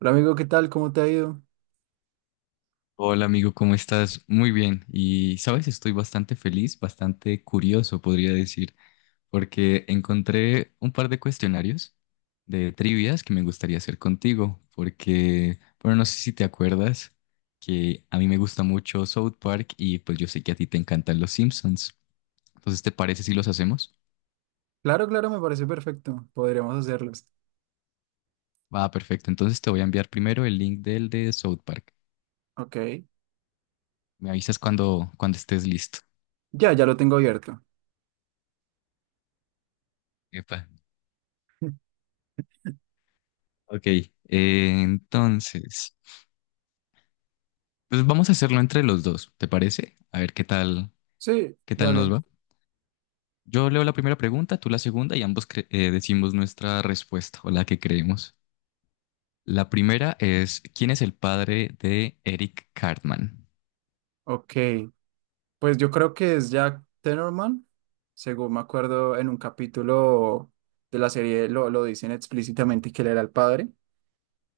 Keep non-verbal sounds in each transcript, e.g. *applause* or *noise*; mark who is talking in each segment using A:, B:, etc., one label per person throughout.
A: Hola amigo, ¿qué tal? ¿Cómo te ha ido?
B: Hola amigo, ¿cómo estás? Muy bien. Y sabes, estoy bastante feliz, bastante curioso, podría decir, porque encontré un par de cuestionarios de trivias que me gustaría hacer contigo, porque, bueno, no sé si te acuerdas que a mí me gusta mucho South Park y pues yo sé que a ti te encantan los Simpsons. Entonces, ¿te parece si los hacemos?
A: Claro, claro, me parece perfecto. Podríamos hacerlos.
B: Va, perfecto. Entonces te voy a enviar primero el link del de South Park.
A: Ok.
B: Me avisas cuando estés listo.
A: Ya, ya lo tengo abierto.
B: Epa. Ok, entonces. Pues vamos a hacerlo entre los dos, ¿te parece? A ver qué tal,
A: Sí,
B: qué tal
A: dale.
B: nos va. Yo leo la primera pregunta, tú la segunda y ambos decimos nuestra respuesta o la que creemos. La primera es, ¿quién es el padre de Eric Cartman?
A: Ok. Pues yo creo que es Jack Tenorman. Según me acuerdo, en un capítulo de la serie lo dicen explícitamente que él era el padre.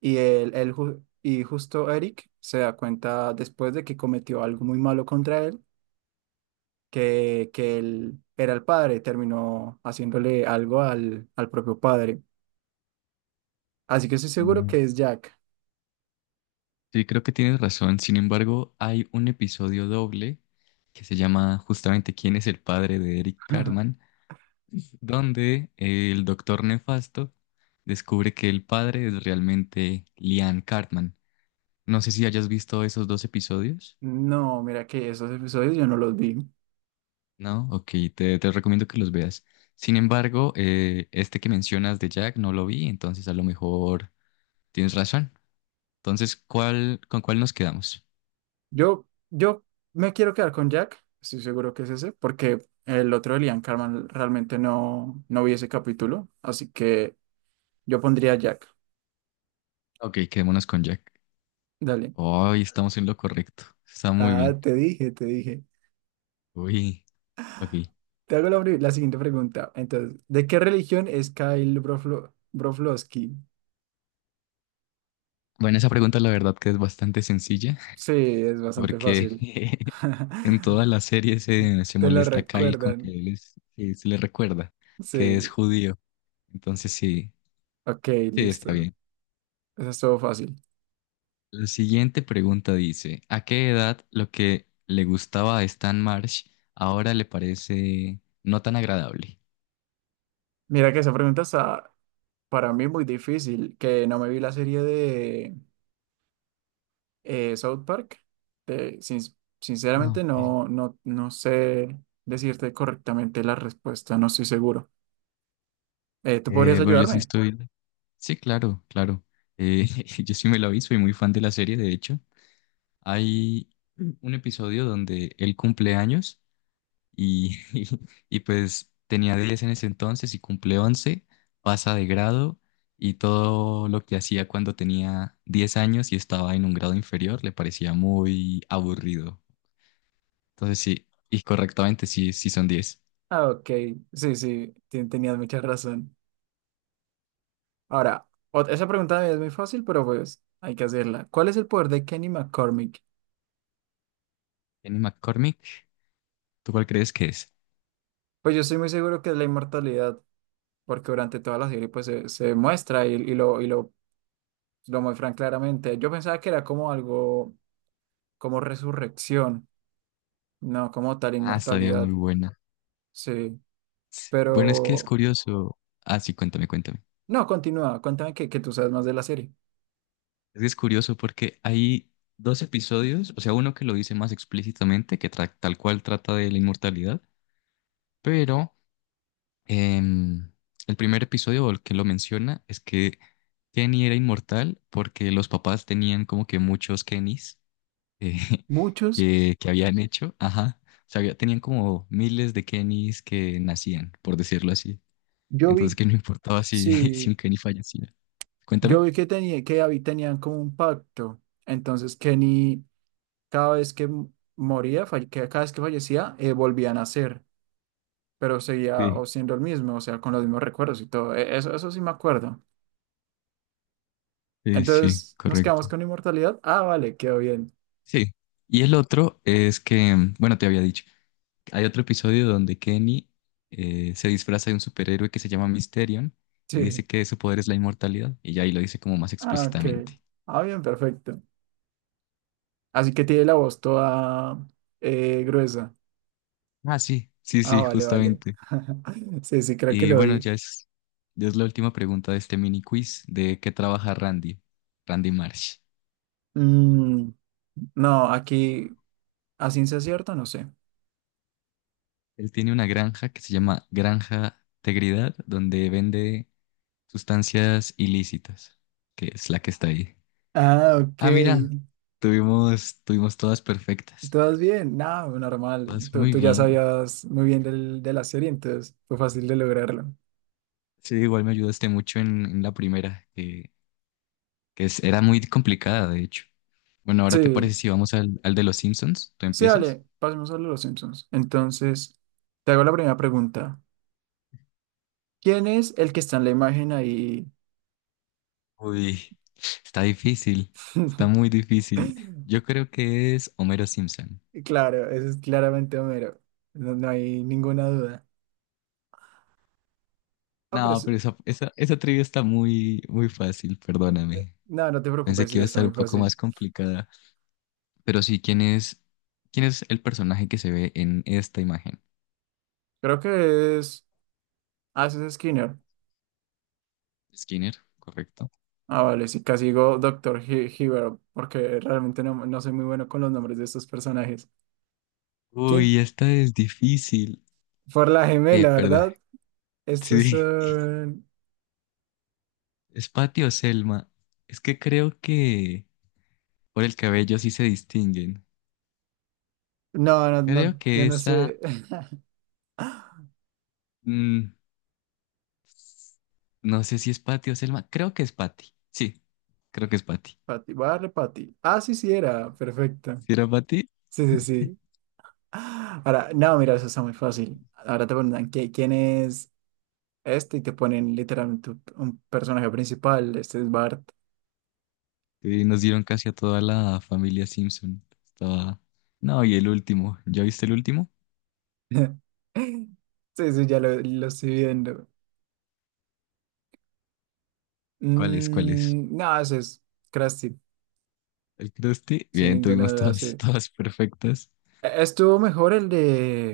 A: Y justo Eric se da cuenta después de que cometió algo muy malo contra él, que él era el padre. Terminó haciéndole algo al propio padre. Así que estoy seguro
B: Mm.
A: que es Jack.
B: Sí, creo que tienes razón. Sin embargo, hay un episodio doble que se llama justamente ¿quién es el padre de Eric
A: *laughs*
B: Cartman? Donde el doctor Nefasto descubre que el padre es realmente Lian Cartman. No sé si hayas visto esos dos episodios.
A: No, mira que esos episodios yo no los vi.
B: No, ok, te recomiendo que los veas. Sin embargo, este que mencionas de Jack no lo vi, entonces a lo mejor tienes razón. Entonces, ¿cuál, con cuál nos quedamos?
A: Yo, yo me quiero quedar con Jack, estoy seguro que es ese, porque el otro de Liam Carman realmente no vi ese capítulo, así que yo pondría Jack.
B: Ok, quedémonos con Jack.
A: Dale.
B: Hoy estamos en lo correcto. Está muy
A: Ah,
B: bien.
A: te dije, te dije.
B: Uy, ok.
A: Te hago la siguiente pregunta. Entonces, ¿de qué religión es Kyle Broflovski?
B: Bueno, esa pregunta la verdad que es bastante sencilla,
A: Sí, es bastante
B: porque
A: fácil.
B: *laughs* en toda
A: *laughs*
B: la serie se
A: Te lo
B: molesta a Kyle con que
A: recuerdan.
B: que se le recuerda que es
A: Sí.
B: judío. Entonces, sí,
A: Ok,
B: sí, está
A: listo.
B: bien.
A: Eso estuvo fácil.
B: La siguiente pregunta dice, ¿a qué edad lo que le gustaba a Stan Marsh ahora le parece no tan agradable?
A: Mira que esa pregunta está para mí muy difícil, que no me vi la serie de South Park. Te- sin-
B: Ah,
A: Sinceramente
B: ok.
A: no sé decirte correctamente la respuesta, no estoy seguro. ¿Tú podrías
B: Bueno, yo sí
A: ayudarme?
B: estoy. Sí, claro, claro. Eh, *laughs* yo sí me la vi, soy muy fan de la serie, de hecho. Hay un episodio donde él cumple años. Y, *laughs* y pues tenía 10 en ese entonces y cumple 11, pasa de grado, y todo lo que hacía cuando tenía 10 años y estaba en un grado inferior le parecía muy aburrido. Entonces sí, y correctamente sí, sí son 10.
A: Ah, ok, sí, sí, tenías mucha razón. Ahora, esa pregunta es muy fácil, pero pues hay que hacerla. ¿Cuál es el poder de Kenny McCormick?
B: Jenny McCormick, ¿tú cuál crees que es?
A: Pues yo estoy muy seguro que es la inmortalidad, porque durante toda la serie pues se muestra y lo lo muestran claramente. Yo pensaba que era como algo, como resurrección, no como tal
B: Ah, estaría muy
A: inmortalidad.
B: buena.
A: Sí,
B: Bueno, es que es
A: pero
B: curioso. Ah, sí, cuéntame, cuéntame.
A: no, continúa, cuéntame que tú sabes más de la serie.
B: Es que es curioso porque hay dos episodios, o sea, uno que lo dice más explícitamente, que tal cual trata de la inmortalidad, pero Em, el primer episodio, el que lo menciona, es que Kenny era inmortal porque los papás tenían como que muchos Kennys, eh, *laughs*
A: Muchos,
B: que habían hecho. Ajá. O sea, tenían como miles de Kennys que nacían, por decirlo así.
A: yo
B: Entonces,
A: vi,
B: que no importaba si, *laughs* si
A: sí,
B: un Kenny fallecía. Cuéntame.
A: yo vi que tenía, tenían como un pacto. Entonces Kenny, cada vez que m- moría, falle- que cada vez que fallecía, volvía a nacer, pero seguía o
B: Sí,
A: siendo el mismo, o sea, con los mismos recuerdos y todo. Eso, eso sí me acuerdo.
B: sí, sí,
A: Entonces, ¿nos
B: correcto.
A: quedamos con inmortalidad? Ah, vale, quedó bien.
B: Sí. Y el otro es que, bueno, te había dicho. Hay otro episodio donde Kenny se disfraza de un superhéroe que se llama Mysterion y dice
A: Sí.
B: que su poder es la inmortalidad. Y ya ahí lo dice como más
A: Ah, ok.
B: explícitamente.
A: Ah, bien, perfecto. Así que tiene la voz toda gruesa.
B: Ah, sí, sí,
A: Ah,
B: sí,
A: vale, vale.
B: justamente.
A: *laughs* Sí, sí, creo que
B: Y
A: lo
B: bueno,
A: vi.
B: ya es la última pregunta de este mini quiz de qué trabaja Randy Marsh.
A: Mm, no, aquí a ciencia cierta no sé.
B: Él tiene una granja que se llama Granja Tegridad, donde vende sustancias ilícitas, que es la que está ahí.
A: Ah, ok.
B: Ah, mira, tuvimos todas perfectas.
A: ¿Todas bien? No, normal.
B: Todas
A: Tú,
B: muy
A: tú ya
B: bien.
A: sabías muy bien de la serie, entonces fue fácil de lograrlo.
B: Sí, igual me ayudaste mucho en la primera, que era muy complicada, de hecho. Bueno, ahora te parece
A: Sí,
B: si vamos al de los Simpsons, ¿tú
A: sí,
B: empiezas?
A: dale, pasemos a los Simpsons. Entonces, te hago la primera pregunta. ¿Quién es el que está en la imagen ahí?
B: Uy, está difícil, está muy difícil.
A: *laughs*
B: Yo creo que es Homero Simpson.
A: Y claro, ese es claramente Homero. No, no hay ninguna duda. Ah, pero
B: No,
A: es-
B: pero esa trivia está muy, muy fácil, perdóname.
A: no, no te
B: Pensé
A: preocupes,
B: que
A: sí,
B: iba a
A: está
B: estar
A: muy
B: un poco
A: fácil.
B: más complicada. Pero sí, ¿quién es el personaje que se ve en esta imagen?
A: Creo que es. Ah, ese es Skinner.
B: Skinner, correcto.
A: Ah, vale, sí, casi digo Doctor He Hibbert, porque realmente no soy muy bueno con los nombres de estos personajes. ¿Quién?
B: Uy, esta es difícil.
A: Por la gemela,
B: Perdón.
A: ¿verdad? Estos
B: Sí.
A: son.
B: ¿Es Patty o Selma? Es que creo que por el cabello sí se distinguen.
A: No, no,
B: Creo
A: no, yo
B: que
A: no
B: esa.
A: sé. *laughs*
B: mm, no sé si es Patty o Selma. Creo que es Patty. Sí, creo que es Patty.
A: Patty, voy a darle Patty. Ah, sí, sí, era. Perfecto.
B: ¿Sí era Patty?
A: Sí, sí, sí. Ahora, no, mira, eso está muy fácil. Ahora te preguntan, ¿quién es? Este y te ponen literalmente un personaje principal, este es Bart.
B: Sí, nos dieron casi a toda la familia Simpson. Estaba. No, y el último. ¿Ya viste el último?
A: *laughs* Sí, sí, lo estoy viendo.
B: ¿Cuál es? ¿Cuál es?
A: Mm, no, ese es Krusty,
B: ¿El Krusty?
A: sin
B: Bien,
A: ninguna
B: tuvimos
A: duda,
B: todas,
A: sí.
B: *laughs* todas perfectas.
A: Estuvo mejor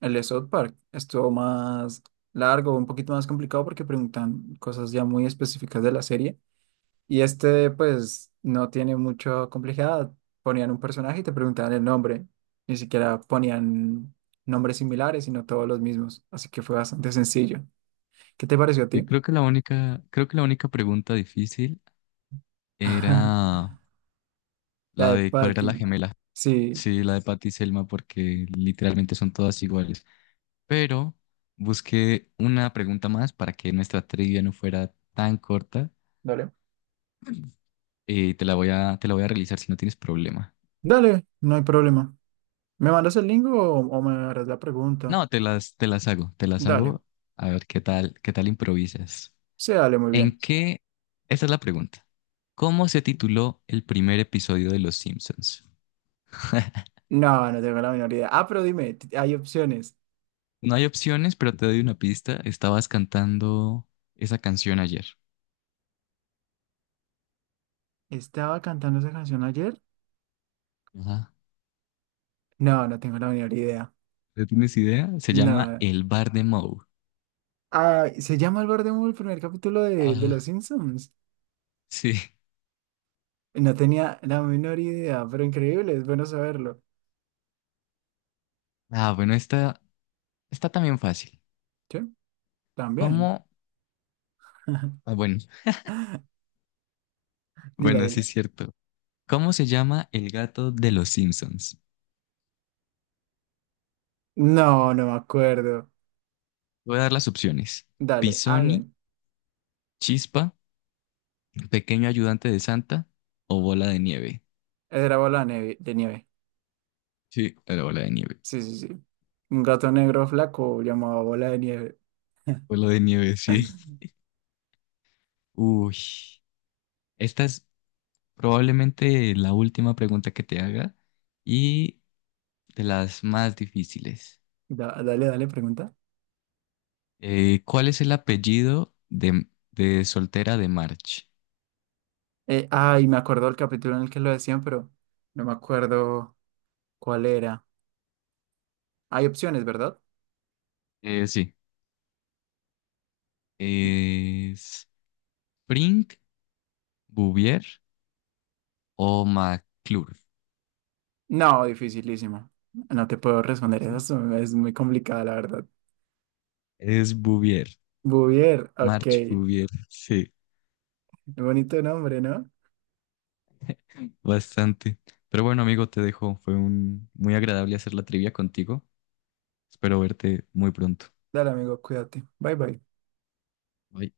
A: el de South Park, estuvo más largo, un poquito más complicado porque preguntan cosas ya muy específicas de la serie. Y este, pues, no tiene mucha complejidad. Ponían un personaje y te preguntaban el nombre. Ni siquiera ponían nombres similares, sino todos los mismos. Así que fue bastante sencillo. ¿Qué te pareció a
B: Y
A: ti?
B: creo que la única, creo que la única pregunta difícil era
A: *laughs* La
B: la
A: de
B: de cuál era la
A: Patty.
B: gemela.
A: Sí.
B: Sí, la de Patty y Selma, porque literalmente son todas iguales. Pero busqué una pregunta más para que nuestra trivia no fuera tan corta
A: Dale.
B: y te la voy a realizar si no tienes problema.
A: Dale, no hay problema. ¿Me mandas el link o, me harás la pregunta?
B: No, te las hago, te las
A: Dale.
B: hago. A ver qué tal improvisas.
A: Sí, dale, muy bien.
B: ¿En qué? Esta es la pregunta. ¿Cómo se tituló el primer episodio de Los Simpsons? *laughs*
A: No, no tengo la menor idea. Ah, pero dime, hay opciones.
B: No hay opciones, pero te doy una pista. Estabas cantando esa canción ayer.
A: ¿Estaba cantando esa canción ayer?
B: Ajá.
A: No, no tengo la menor idea.
B: ¿No tienes idea? Se llama
A: No.
B: El Bar de Moe.
A: Ah, se llama El Albert Moon el primer capítulo de Los
B: Ah,
A: Simpsons.
B: sí.
A: No tenía la menor idea, pero increíble, es bueno saberlo.
B: Ah, bueno, esta está también fácil.
A: Sí, también.
B: ¿Cómo?
A: *laughs*
B: Ah, bueno,
A: Dila,
B: bueno, sí
A: dila.
B: es cierto. ¿Cómo se llama el gato de los Simpsons?
A: No, no me acuerdo.
B: Voy a dar las opciones.
A: Dale, ah,
B: Pisoni,
A: bien.
B: Chispa, Pequeño Ayudante de Santa o Bola de Nieve.
A: Esa era bola de nieve, de nieve.
B: Sí, era Bola de Nieve.
A: Sí, sí, sí. Un gato negro flaco llamado bola de nieve. *laughs*
B: Bola de Nieve, sí. Uy, esta es probablemente la última pregunta que te haga y de las más difíciles.
A: Dale, dale, pregunta.
B: ¿Cuál es el apellido de, soltera de March?
A: Ay, me acuerdo del capítulo en el que lo decían, pero no me acuerdo cuál era. Hay opciones, ¿verdad?
B: Sí, es Brink, Bouvier o McClure.
A: No, dificilísimo. No te puedo
B: Dije,
A: responder
B: sí.
A: eso, es muy complicada, la verdad.
B: Es Bouvier,
A: Bouvier, ok.
B: March Bouvier, *laughs* sí,
A: Bonito nombre, ¿no?
B: bastante. Pero bueno, amigo, te dejo. Fue un, muy agradable hacer la trivia contigo. Espero verte muy pronto.
A: Dale, amigo, cuídate. Bye, bye.
B: Bye.